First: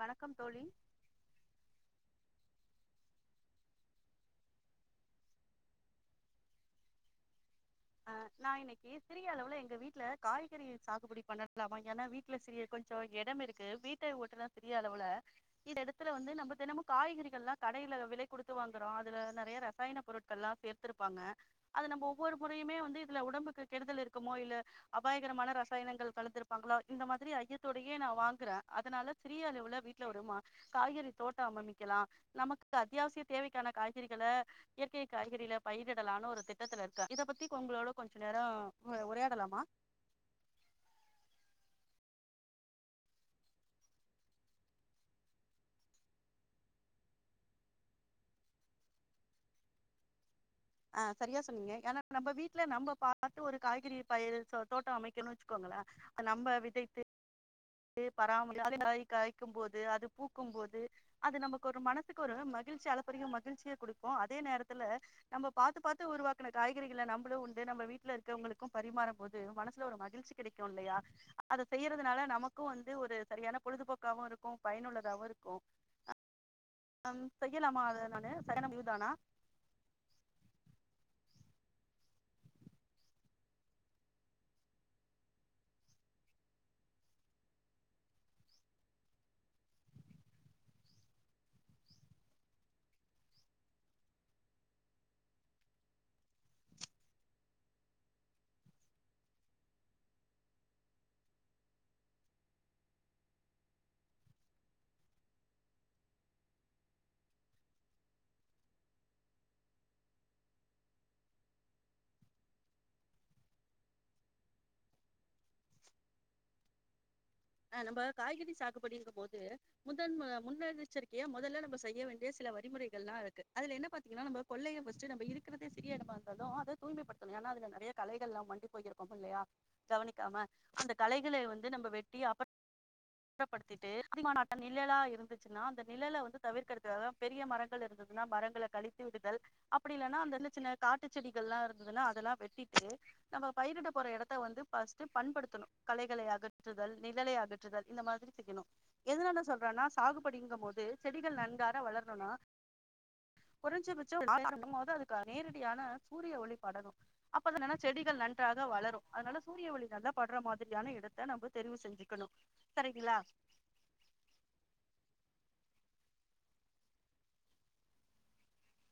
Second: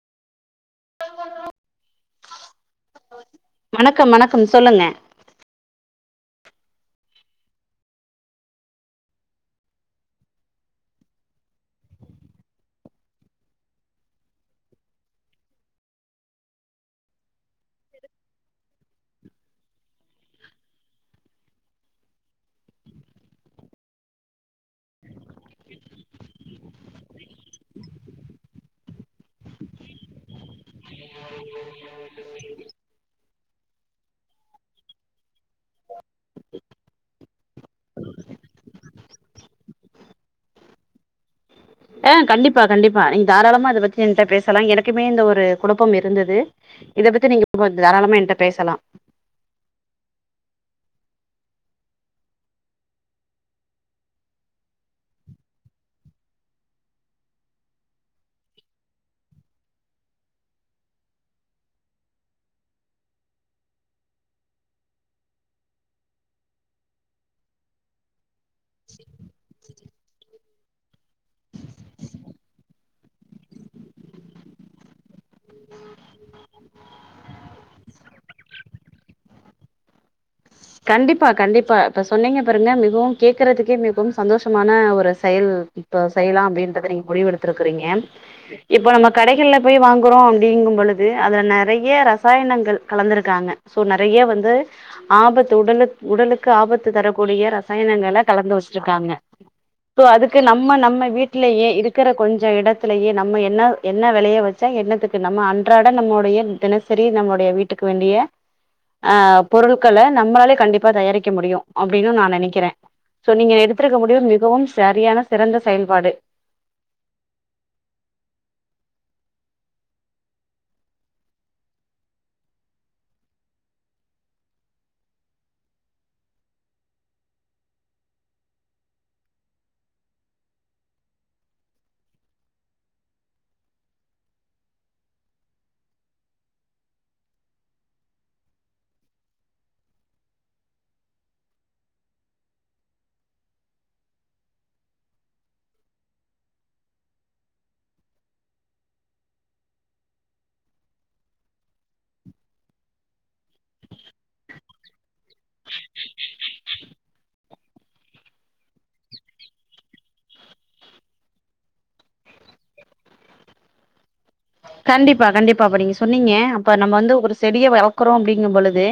வணக்கம் தோழி வணக்கம் வணக்கம் சொல்லுங்க அ நா இன்னைக்கு சிறிய அளவுல எங்க வீட்ல காய்கறி சாகுபடி பண்ணலாமா ஏன்னா வீட்ல சிறிய கொஞ்சோ எடம் இருக்கு வீட்டை ஒட்டுனா சிறிய அளவுல இந்த எடத்துல வந்து நம்ம தெனமு காய்கறிகள்ல்லா கடையில விலை கொடுத்து வாங்கறோ அதுல நெறய ரசாயன பொருட்கள்லாம் சேர்த்திருப்பாங்க அது நம்ம ஒவ்வொரு முறையுமே வந்து இதுல உடம்புக்கு கெடுதல் இருக்குமோ இல்ல அபாயகரமான ரசாயனங்கள் கலந்துருப்பாங்களா இந்த மாதிரி ஐயத்தோடயே நா வாங்கறே அதுனால சிறிய அளவுல வீட்ல ஒரு மா காய்கறி தோட்டம் அமைக்கலா நமக்கு அத்தியாவசிய தேவைக்கான காய்கறிகள இயற்கை காய்கறில பயிரிடலான்னு ஒரு திட்டத்துல இருக்க இத பத்தி உங்களோட கொஞ்ச நேரோ உரையாடலாமா ஆ கண்டிப்பா கண்டிப்பா நீங் தாராளமா அதை பத்தி ஏன்ட்ட பேசலா எனக்குமே இந்த ஒரு குழப்பம் இருந்தது இத பத்தி நீங்க தாராளமா என்கிட்ட பேசலா ஆ சரியா சொன்னீங்க ஏனா நம்ப வீட்ல நம்ம பாத்து ஒரு காய்கறி பயிர தோட்டோ அமைக்கணு வச்சுக்கோங்கள நம்ப விதைத்து பராமரி கா் காய்க்கும் போது அது பூக்கும் போது அது நமக்கு ஒரு மனசுக்கு ஒரு மகிழ்ச்சி அளப்பரிய மகிழ்ச்சிய குடுக்கு அதே நேரத்துல நம்ப பாத்து பாத்து உருவாக்குன காய்கறிகள நம்பளும் உண்டு நம்ம வீட்டுல இருக்கவங்களுக்கு பரிமாறும் போது மனசுல ஒரு மகிழ்ச்சி கிடைக்கு இல்லலையா அத செய்யறதுனால நமக்கு வந்து ஒரு சரியான பொழுதுபோக்காவு இருக்கு பயனுள்ளதாவு இருக்குஅ ந ம் செய்யலாமா அது நானு [unintelligible] கண்டிப்பா கண்டிப்பா இப்ப சொன்னீங்க பாருங்க மிகவும் கேக்குறதுக்கே மிகவும் சந்தோஷமான ஒரு செயல் இப்ப செய்லாம் அப்டின்றத நீங்க முடிவு எடுத்திருக்குறீங்க இப்ப நம்ம கடைகள்ல போய் வாங்குறோ அப்டிங்கும் பொழுது அதுல நெறைய ரசாயனங்கள் கலந்துருக்காங்க சோ நறைய வந்து ஆபத் உடலுக் உடலுக்கு ஆபத்து தரக்கூடிய ரசாயனங்கள கலந்து வச்சிருக்காங்க சோ அதுக்கு நம்ம நம்ம வீட்லயே இருக்கிற கொஞ்ச எடத்திலயே நம்ம என்ன என்ன விளைய வச்சா என்னத்துக்கு நம்ம அன்றாட நம்மடைய தினசரி நம்முடைய வீட்டுக்கு வேண்டிய அ பொருள்கள நம்மளாலே கண்டிப்பா தயாரிக்க முடியு அப்டின்னு நா நெனைக்கறே சோ நீங்க எடுத்திருக்க முடிவு மிகவும் சரியான சிறந்த செயல்பாடு ஹ் நம்ப காய்கறி சாகுபடிங்கு போது முதன் முன்னெச்சரிக்கையா மொதல்ல நம்ம செய்ய வேண்டிய சில வழிமுறைகள்லா இருக்கு அதுல என்ன பாத்தீங்கன்னா நம்ம கொள்ளைய ஃபர்ஸ்ட் நம்ப இருக்கிறதே சிரியடமா இருந்ததும் அத தூய்மைப்படுத்தணு ஏன்னா அதுல நெறையா கலைகள்லாம் மண்டி போயிருக்கு இல்லையா கவனிக்காம அந்த களைகளே வந்து நம்ப வெட்டி அப் [inaudible] சுத்தப்படுத்திட்டு [inaudible] நிழலா இருந்துச்சுன்னா அந்த நிழல வந்து தவிர்க்கற்துக்காக பெரிய மரங்கள் இருந்ததுன்னா மரங்கள கழித்து விடுதல் அப்டி இல்லனா அந்தந்த சின்ன காட்டு செடிகள்லா இருந்ததுன்னா அதெல்லாம் வெட்டிட்டு நம்ம பயிரிட போற இடத்த வந்து ஃபஸ்ட்டு பண்படுத்தணு களைகளை அகற்றுதல் நிழலை அகற்றுதல் இந்த மாதிரி செய்யணு எதுனால சொல்றன்னா சாகுபடிங்கம் போது செடிகள் நன்கார வளரணும்னா கொறஞ்சபட்சம் [inaudible] போது அதுக்கு நேரடியான சூரிய ஒளி படனு அப்பன்னா செடிகள் நன்றாக வளரு அதனால சூரிய ஒளி நல்லா பட்ற மாதிரியான இடத்த நம்ம தெரிவு செஞ் இருக்கணு சரிங்களா கண்டிப்பா கண்டிப்பா இப்ப நீங்க சொன்னீங்க அப்ப நம்ம வந்து ஒரு செடிய வளக்குறோ அப்டிங்கும் பொழுது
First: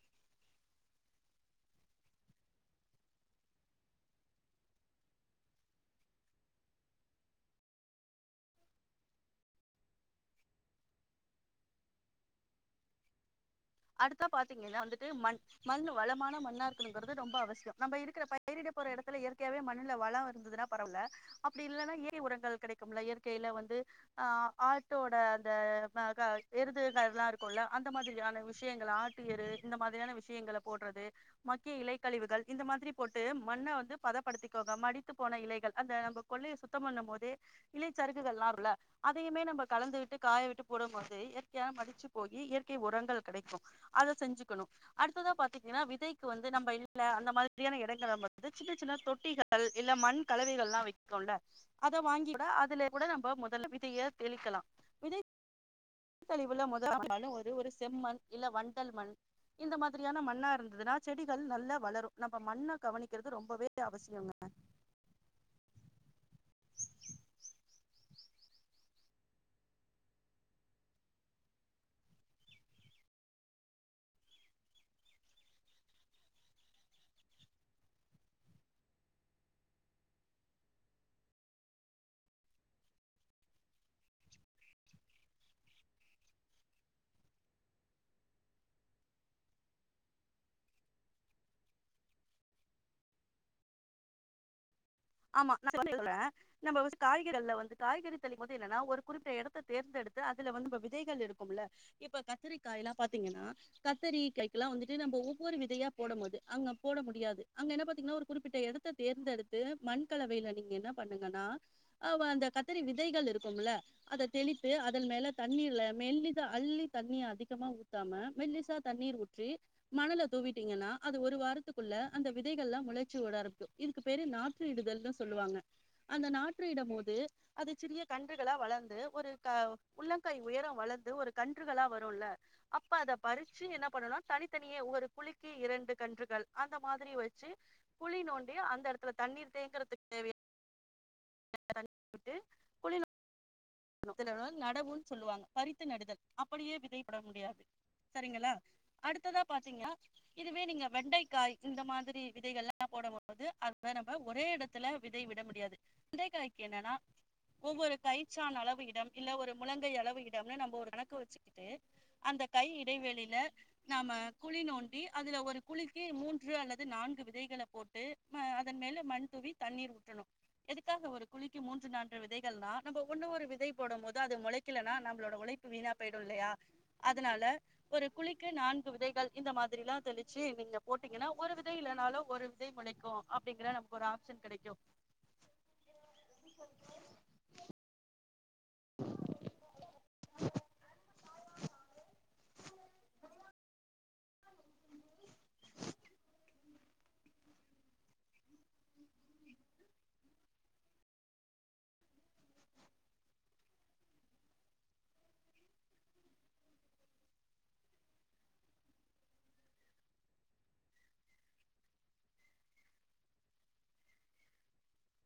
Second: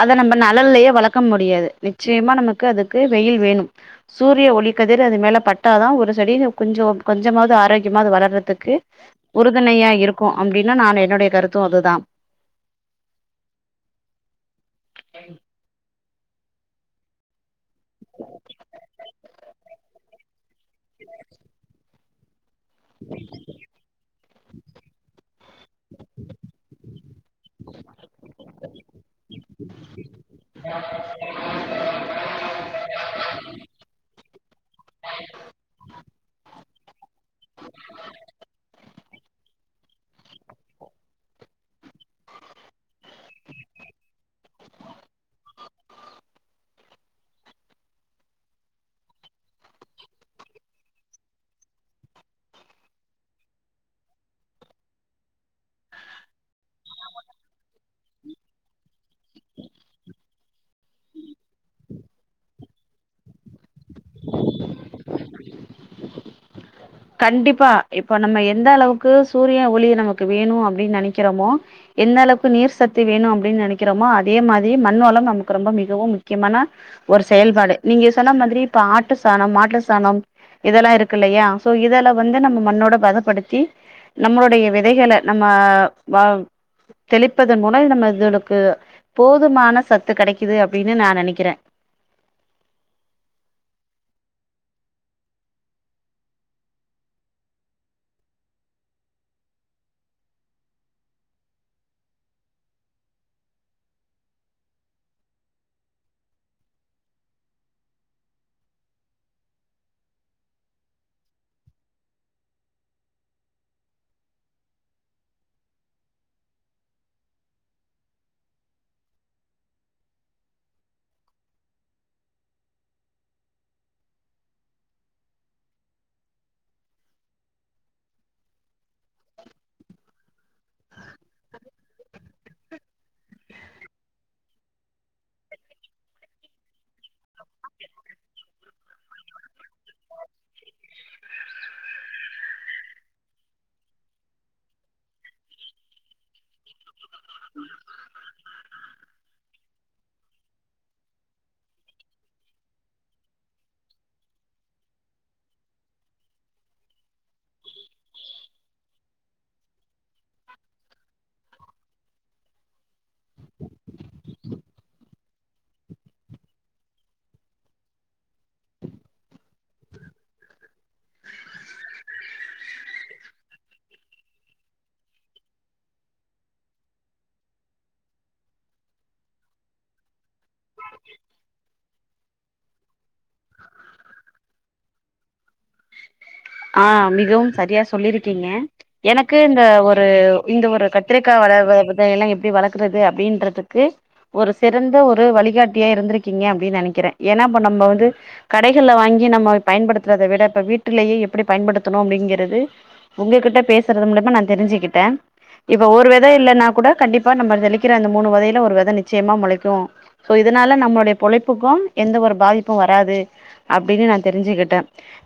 அத நம்ம நழல்லயே வளக்க முடியாது நிச்சயமா நமக்கு அதுக்கு வெயில் வேணும் சூரிய ஒழிக்கதிர் அது மேல பட்டாதா ஒரு செடி கொஞ்சோ கொஞ்சமாவது ஆரோக்கியமாது வளறதுக்கு உறுதுணையா இரு ருக்கு அப்படின்னா நான் என்னுடைய கருத்து அதுதா அடுத்தா பாத்தீங்கன்னா வந்துட்டு மண் மண்ணு வளமான மண்ணா இருக்கணுங்கறது ரொம்ப அவசியம் நம்ம இருக்கிற பயிரிட போற எடத்துல இயற்கையாவே மண்ணுல வள இருந்ததுன்னா பரவால அப்படி இல்லனா இற்கே உரங்கள் கிடைக்கும்ல இயற்கையில வந்து அ ஆட்டோட அந்த ப க எருது கதுல்லா இருக்குல்ல அந்த மாதிரியான விஷ் விஷயங்கள் ஆட்டு எரு இந்த மாதிரியான விஷய் யங்கள போடுறது மக்கிய இலைக்கழிவுகள் இந்த மாதிரி போட்டு மண்ண வந்து பதப் படுத்திக்கோங்க மடித்து போன இலைகள் அந்த நம்ம கொள்ளைய சுத்தம் பண்ணு போதே இலைச்சறுகுகள்லாம்ல அதையுமே நம்ம கலந்து விட்டு காய விட்டு போடும் போது இயற்கையா மடிச்சு போயி இயற்கை உரங்கள் கிடைக்கு அத செஞ்சுக்கணு அடுத்ததா பாத்தீங்னா விதைக்கு வந்து நம்ம வீட்ல அந்த மாதிரியான எடங்கள்ல வந்து சின்ன சின்ன தொட்டிகள் இல்ல மண் கலவைகள்லா விக்கூல்ல அத வாங்கி கூட அதுல கூட நம்ம முதல்ல விதைய தெளிக்கலாம் விதை தெளிவுல மொத [inaudible] ஒரு ஒரு செம்மண் இல்ல வண்டல் மண் இந்த மாத்ரியான மண்ணா இருந்ததுன்னா செடிகள் நல்லா வளரு நம்ம மண்ண கவனிக்கறது ரொம்பவே அவசியங்க கண்டிப்பா இப்ப நம்ம எந்த அளவுக்கு சூரிய ஒளி நமக்கு வேணூ அப்டின்னு நெனைக்கிறமோ எந்த அளவுக்கு நீர் சத்து வேணும் அப்டின்னு நெனைக்கிறமோ அதே மாரி மண் வளம் நமக்கு ரொம்ப மிகவும் முக்கியமான ஒரு செயல்பாடு நீங்க சொன்ன மாத்ரி இப்ப ஆட்டு சாணம் மாட்டு சாணம் இதெல்லா இருக்கில்லையா சோ இதல வந்து நம்ம மண்ணோட பதப்படுத்தி நம்மளுடைய வெதைகள நம்ம வ தெளிப்பதன் மூலம் நம்ம இதளுக்கு போதுமான சத்து கெடைக்குது அப்டின்னு நா நெனைக்றே ஆமா [unintelligible] நம்ப வந்து காய்கறில அதுல வந்து காய்கறி தள்ளி போர்து இல்லன்னா ஒரு குறிப்பிட்ட எடத்த தேர்ந்தெடுத்து அதுல வந்து விதைகள் இருக்கும்ல இப்ப கத்தரி காயெல்லா பாத்தீங்கன்னா கத்தரி காய்கெல்லா வந்துட்டு நம்ம ஒவ்வொரு விதையா போடும் போது அங்க போட முடியாது அங்க என்ன பாத்தீங்கன்னா ஒரு குறிப்பிட்ட எடத்த தேர்ந்தெடுத்து மண்கலவையில நீங்க என்ன பண்ணுங்கன்னா அவ அந்த கத்தரி விதைகள் இருக்கும்ல அத தெளித்து அதன் மேல தண்ணீர்ல மெல்லிதா அள்ளி தண்ணி அதிகமா ஊத்தாம மெல்லிசா தண்ணீர் ஊற்றி மணல தூவிட்டீங்கன்னா அது ஒரு வாரத்துக்குள்ள அந்த விதைகள்லா முளைச்சி உட ஆரம்பிக்கு இதுக்கு பேரு நா ற்று இடுதல்ன்னு சொல்லுவாங்க அந்த நாற்று இடும்போது அது சிறிய கன்றுகளா வளந்து ஒரு உள்ளங்கை உயரம் வளந்து ஒரு கன்றுகளா வரும்ல அப்ப அத பறிச்சு என்ன பண்ணனுனா தனித்தனியே ஒரு குழிக்கு இரண்டு கன்றுகள் அந்த மாத்ரி வச்சு குழி நோண்டி அந்த எடத்துல தண்ணீர் தேங்கறதுக் தேவையா [inaudible] [unintelligible] நடவுன்னு சொல்லுவாங் பரித்து நடுதல் அப்படியே விதைப்பட முடியாது சரிங்களா அடுத்ததா பாத்தீங்கன்னா இதுவே நீங்க வெண்டைக்காய் இந்த மாதிரி விதைகள்லா போடும்போது அதுவ நம்ம ஒரே இடத்துல விதை விட முடியாது வெண்டைக்காய்க்கு என்னன்னா ஒவ்வொரு கய் ச்சான் அளவு இடம் இல்ல ஒரு முழங்கை அளவு இடம்னு நம்ம ஒரு கணக்கு வச்சுக்கிட்டு அந்த கை இடைவெளியில நாம குழி நோண்டி அதுல ஒரு குழிக்கு மூன்று அல்லது நான்கு விதைகள போட்டு ஹ அதன் மேல மண் தூவி தண்ணீர் ஊற்றணும் எதுக்காக ஒரு குழிக்கு மூன்று நான்கு விதைகள்னா நம்ப விதை போடும் போது அது மொளைக்கலனா நம்ளோட உழைப்பு வீணா போயிடு இல்லையா அதனால ஒரு குழிக்கு நான்கு விதைகள் இந்த மாதிரிலா தெளிச்சு [unintelligible] நீங்க போட்டீங்கன்னா ஒரு விதை இல்லைனாலு ஒரு விதை முளைக்கு அப்டிங்கிற நமக்கு ஒரு ஆப்ஷன் கெடைக்கு. ஆஹ் மிகவும் சரியா சொல்லிருக் டீங்க எனக்கு இந்த ஒரு இந்த ஒரு கட் த்திரிக்கா வள வள வெதையெல்லா எப்படி வளர்க்குறது அப்டின்றதுக்கு ஒரு சிறந்த ஒரு வழிகாட்டியா இருந்திருக்கீங்க அப்டின்னு நெனைக்கிறே ஏனா இப்ப நம்ம வந்து கடைகள்ல வாங்கி நம்ம பயன்படுத்துறத விட இப்ப வீட்டுலேயே எப் எப்டி பயன்படுத்தணும் அப்டிங்கறது உங்ககிட்ட பேசறது மூலியமா நா தெரிஞ்சுக்கிட்டே இப்ப ஒரு வெத இல்லன்னா கூட கண்டிப்பா நம்ம தெளிக்கிற அந்த மூனு வெதைல ஒரு வெத நிச்சயமா முளைக்கு சோ இதனால நம்முடைய பொழைப்புக்கு எந்த ஒரு பாதிப்பும் வராது அப்டின்னு நா தெரிஞ்சுக்கிட்டே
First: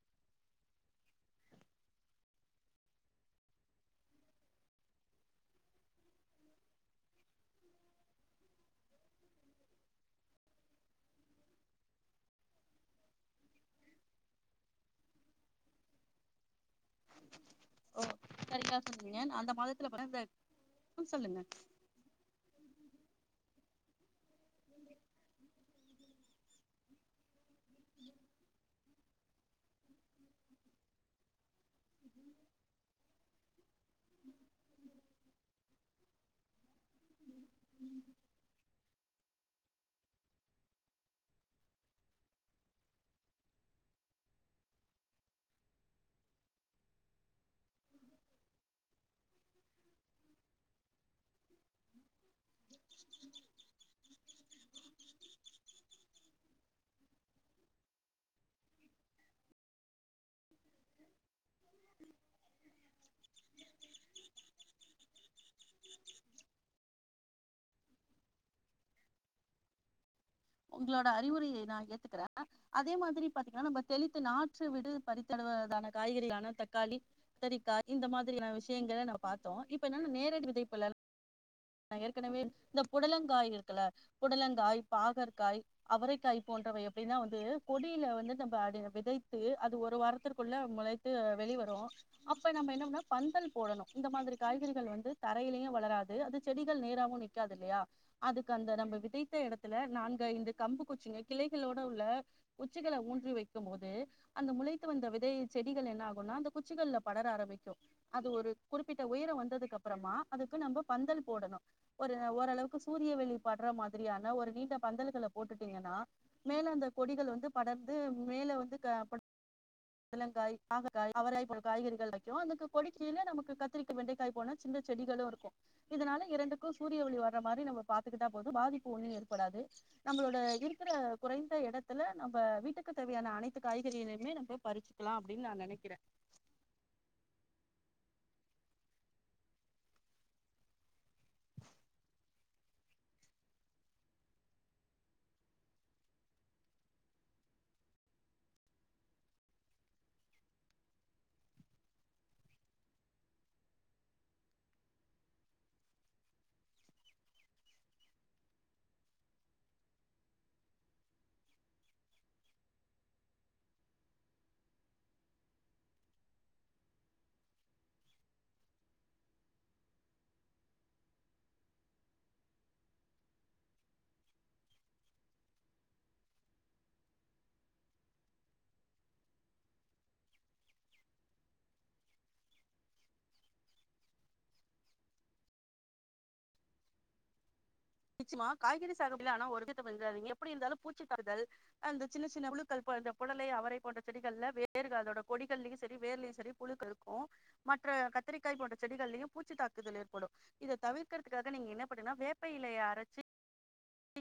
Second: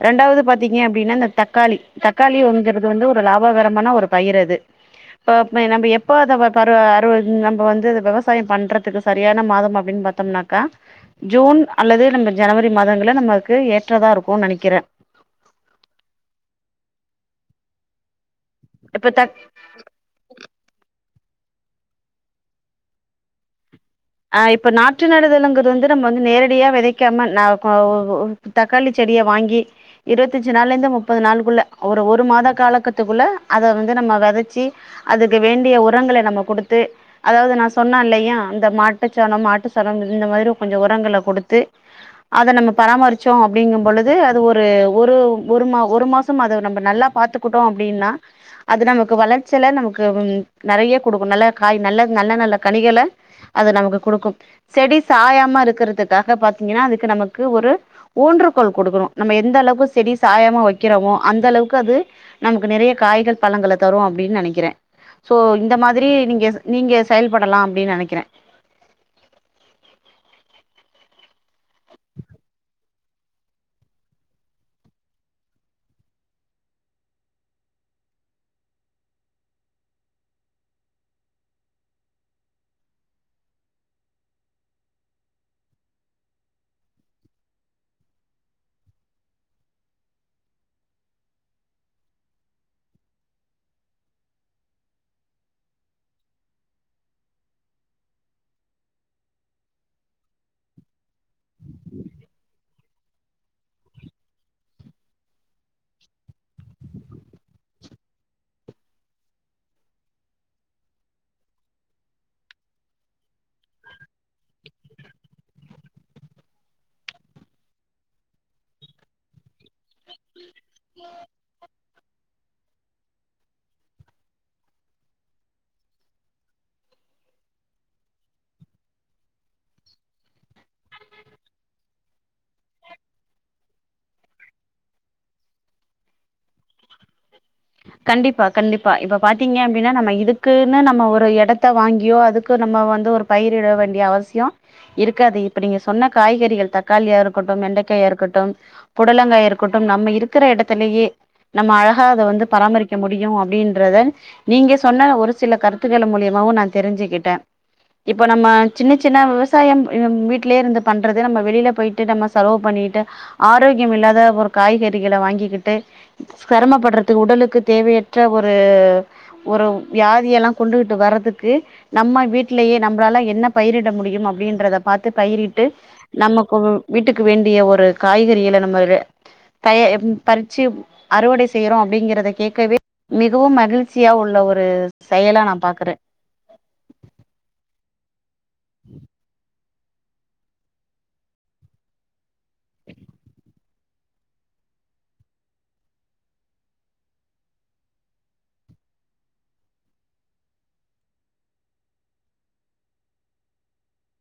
ரெண்டாவது பாத்தீ ஏ அப்டின்னா இந்த தக்காளி தக்காளி ஒங்கறது வந்து ஒரு லாபகரமான ஒரு பயிரது இப்ப நம்ம எப்ப அத வ பருவ அறுவ நம்ம வந்து அது விவசாயம் பண்றதுக்கு சரியான மாதம் அப்படின்னு பாத்தம்னாக்கா ஜூன் அல்லது நம்ம ஜனவரி மாதங்கள நமக்கு ஏற்றதா இருக்குனு நெனக்கிறே ஓ சரிங்க இப்ப சொன்னிங்க தக் அந்த மாதத்துல பொறந்த உம் சொல்லுங்க ஆஹ் இப்ப நாற்று நடுதலுங்கறது வந்து நம்ம வந்து நேரடியா வெதைக்காம ந ப ஒ ஒ தக்காளி செடிய வாங்கி இருவத்தஞ்சு நாள்லருந்து முப்பது நாளுக்குள்ள ஒரு ஒரு மாத காலக்கத்துக்குள்ள அத வந்து நம்ம வெதச்சி அதுக்கு வேண்டிய உரங்கள நம்ம கொடுத்து அதாவது நா சொன்ன இல்லையா இந்த மாட் ஆட்டுச்சாணம் மாட்டுச்சாணம் இந்த மாரி கொஞ்சம் உரங்கள குடுத்து அத நம்ம பராமரிச்சோ அப்டீங்கும் பொழுது அது ஒரு ஒரு ஒரு மா ஒரு மாசம் அத நம்ம நல்லா பாத்துக்குட்டோ அப்டின்னா அது நமக்கு வளர்ச்சல நமக்கு நறையா குடுக்கு நல்ல காய் நல்ல நல்ல நல்ல கணிகள அது நமக்கு குடுக்கும் செடி சாயாம இருக்கிறதுக்காக பாத்தீங்கன்னா அதுக்கு நமக்கு ஒரு ஊன்றுக்கோள் கொடுக்கணும் நம்ம எந்த அளவுக்கு செடி சாயாம வைக்கிறமோ அந்த அளவுக்கு அது நமக்கு நேறைய காய்கள் பழங்கள தரும் அப்படின்னு நினைக்கிறேன் சோ இந்த மாதிரி நீங்க நீங்க செயல்படலாம் அப்படின்னு நேனைக்கிறேன். உங்களோட அறிவுரையை நான் ஏத்துக்கிறேன் அதே மாதிரி பாத்தீங்கன்னா நம்ம தெளித்து நாற்று விடு பறித்தடுவதான காய்கறியான தக்காளி கத்திரிக்காய் இந்த மாதிரியான விஷயங்க நம் பார்த்தோம் இப்ப என்னன்ன நேரடி விதைப்புல ஏற்கனவே இந்த புடலங்காய் இருக்குல புடலங்காய் பாகற். காய்அவரைக்காய் போன்றவை எப்படின்னா வந்து கொடியில வந்து நம்ம அதை விதைத்து அது ஒரு வாரத்திற்குள்ள முளைத்து வெளி வரும் அப்ப நம்ம என்னனா பந்தல் போடணும் இந்த மாதிரி காய்கறிகள் வந்து தரையிலயும் வளராது அது செடிகள் நேராமவும் நிற்காது இல்லையா அதுக்கு அந்த நம்ம விதைத்த இடத்துல நான்கு. கம்பு குச்சிங்க கிளைகளோட உள்ள குச்சிகளை ஊன்றி வைக்கும் போது அந்த முளைத்து வந்த விதை செடிகள் என்ன ஆகும் அந்த குச்சிகள்ல படர ஆரம்பிக்கும் அது ஒரு குறிப்பிட்ட உயிரம் வந்ததுக்கு அப்புறமா அதுக்கு நம்ம பந்தல் போடணும் ஒரு ஓரளவுக்கு சூரியவொலி படுற மாதிரியான ஒரு நீண்ட. பந்தல்களை போட்டுட்டீங்கன்னா மேல அந்த கொடிகள் வந்து படர்ந்து மேல வந்து புடலங்காய். ஆ அவரைக்காய் போன்ற காய்கறிகள். அக்கு கொடிக்கையிலே நமக்கு கத்திரிக்கா வெண்டைக்காய் போன்ற சின்ன செடிகளும் இருக்கும் இதனால இரண்டுக்கும் சூரிய ஒளி வர்ற மாதிரி நம்ம பாத்துக்கிட்டா போது பாதிப்பு ஒண்ணும் ஏற்படாது. நம்மளோட இருக்கிற குறைந்த இடத்துல நம்ம வீட்டுக்கு தேவையான அனைத்து காய்கறிகளையுமே நம்ம பறிச்சுக்கலாம் அப்படின்னு நான் நினைக்கிறேன். கண்டிப்பா கண்டிப்பா இப்ப பாத்தீங்க அப்டின்னா நம்ம இதுக்குன்னு நம்ம ஒரு. இடத்த வாங்கியோ அதுக்கு. நம்ம வந்து ஒரு பயிரிட வேண்டிய அவசியம் இருக்காது இப்ப நீங்க சொன்ன காய்கறிகள் தக்காளியா இருக்கட்டும் வெண்டைக்காயா இருக்கட்டும் புடலங்காயா இருக்கட்டும் நம்ம இருக்கிற இடத்திலயே நம்ம அழகாக அத வந்து. பராமரிக்க முடியும் அப்படின்றத நீங்க சொன்ன ஒரு சில கருத்துக்கள் மூலியமாவும் நான் தெரிஞ்சுக்கிட்டேன் இப்ப நம்ம சின்ன சின்ன விவசாயம் வீட்லயே இருந்து பண்றது நம்ம வெளியில போயிட்டு நம்ம செலவு பண்ணிட்டு ஆரோக்கியம் இல்லாத ஒரு காய்கறிகள வாங்கிக்கிட்டு சிரமப்படுற. உடலுக்கு தேவையற்ற ஒரு ஒரு வியாதிய எல்லாம் கொண்டுகிட்டு வர்றதுக்கு நம்ம வீட்லயே நம்மளால என்ன பயிரிட முடியும் அப்படின்றத பார்த்து பயிரிட்டு நம்மக்கு வீட்டுக்கு வேண்டிய ஒரு காய்கறிகள நம்ம பறிச்சு அறுவடை செய்யறோ அப்படிங்கறத கேட்கவே மிகவும் மகிழ்ச்சியா உள்ள ஒரு செயலா நான் பாக்குறேன். நிச்சிமா காய்கறி சாகுபடில ஆனா ஒரு. வங்க எப்படி இருந்தாலும் பூச்சி தாக்குதல் அந்த சின்ன சின்ன. புழுக்கள் இந்த புடலை அவரைப். போன்ற செடிகள் வேறுக அதோட கொடிகள்யும் சரி வேர்லயும் சரி புழுக்கள் இருக்கும் மற்ற கத்திரிக்காய் போன்ற செடிகள்யும் பூச்சி தாக்குதல் ஏற்படும் இதை தவிர்க்கிறதுக்காக நீங்க என்ன பண்றீங்கனா வேப்ப இலைய. கட்சி. [unintelligible]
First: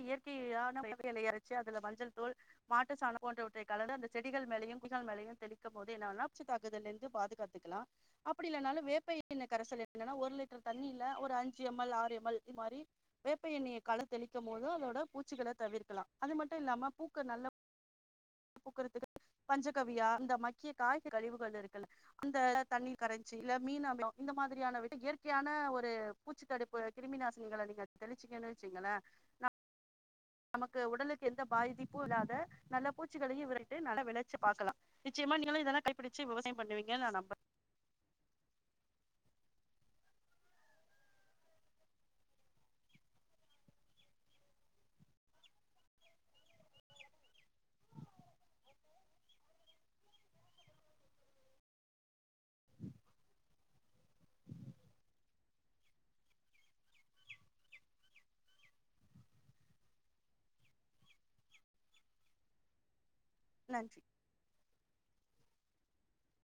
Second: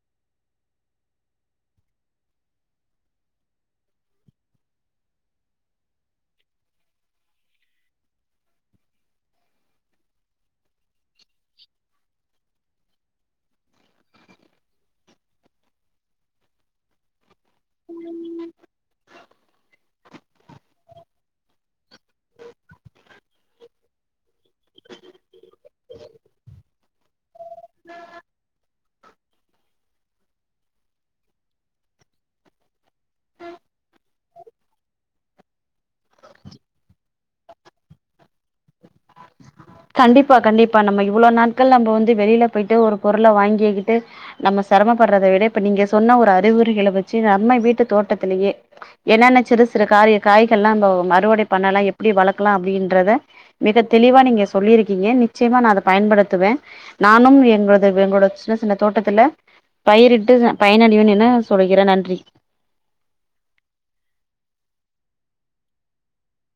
இயற்கையான வேப்பலைய அரச்சி அதுல மஞ்சள் தூள் மாட்டு சாணம் போன்றவற்றை காலந்து அந்த செடிகள் மேலையும் குசால் மேலையும் தெளிக்கும் போது என்னாகும்னா பூச்சி தாக்குதல இருந்து பாதுகாத்துக்கலாம் அப்படி இல்லைனாலு வேப்ப எண்ணெய் கரைசல் என்னன்னா ஒரு லிட்டர் தண்ணில ஒரு அஞ்சு எம்எல் ஆறு எம்எல் இது மாதிரி வேப்ப எண்ணெய கலந்து தெளி. போது அதோட பூச்சிகள தவிர்க்கலாம் அது மட்டும் இல்லாம பூக்கள் நல்லா. பூக்கறதுக்கு பஞ்சகாவிய இந்த மக்கிய காய்கறி கழிவுகள் இருக்குல்ல அந்த தண்ணிர் கரைச்சு இல்ல மீன் அமிலம் இந்த மாதிரியான விட்டு இயற்கையான ஒரு பூச்சித்தடுப்பு கிருமி நாசினி. நீங்கள நீங்க தெளிச்சிங்கேன்ன வச்சுங்களே. ஆஹ். நமக்கு உடலுக்கு எந்த பாதிப்பும் இல்லாத நல்ல பூச்சிகளையும் விரட்டு நல்லா விளைச்சு பார்க்கலாம் நிச்சயமா நீங்களும் இதெல்லாம் கடைப்பிடிச்சு விவசாயம் பண்ணுவீங்கன்னு நான் நம்புறேன். கண்டிப்பா கண்டிப்பா நம்ம இவ்வளவு நாட்கள் நம்ம வந்து வெளியில போயிட்டு ஒரு பொருளை வாங்கிக்கிட்டு நம்ம சிரமப்படுறத விட இப்ப நீங்க சொன்ன ஒரு அறிகுறிகளை வச்சு நம்ம வீட்டு தோட்டத்திலேயே என்னன்ன சிறு சிறு காரிய காய்கள் எல்லாம் நம்ம அறுவடை பண்ணலாம் எப்படி வளர்க்கலாம் அப்படின்றத மிக தெளிவா நீங்க. சொல்லியிருக்கீங்க நிச்சயமா நான் அதை பயன்படுத்துவேன் நானும் எங்கது எங்களோட சின்ன சின்ன தோட்டத்துல பயிரிட்டு பயனடியவேன்னு சொல்லிகிறே நன்றி. நன்றி.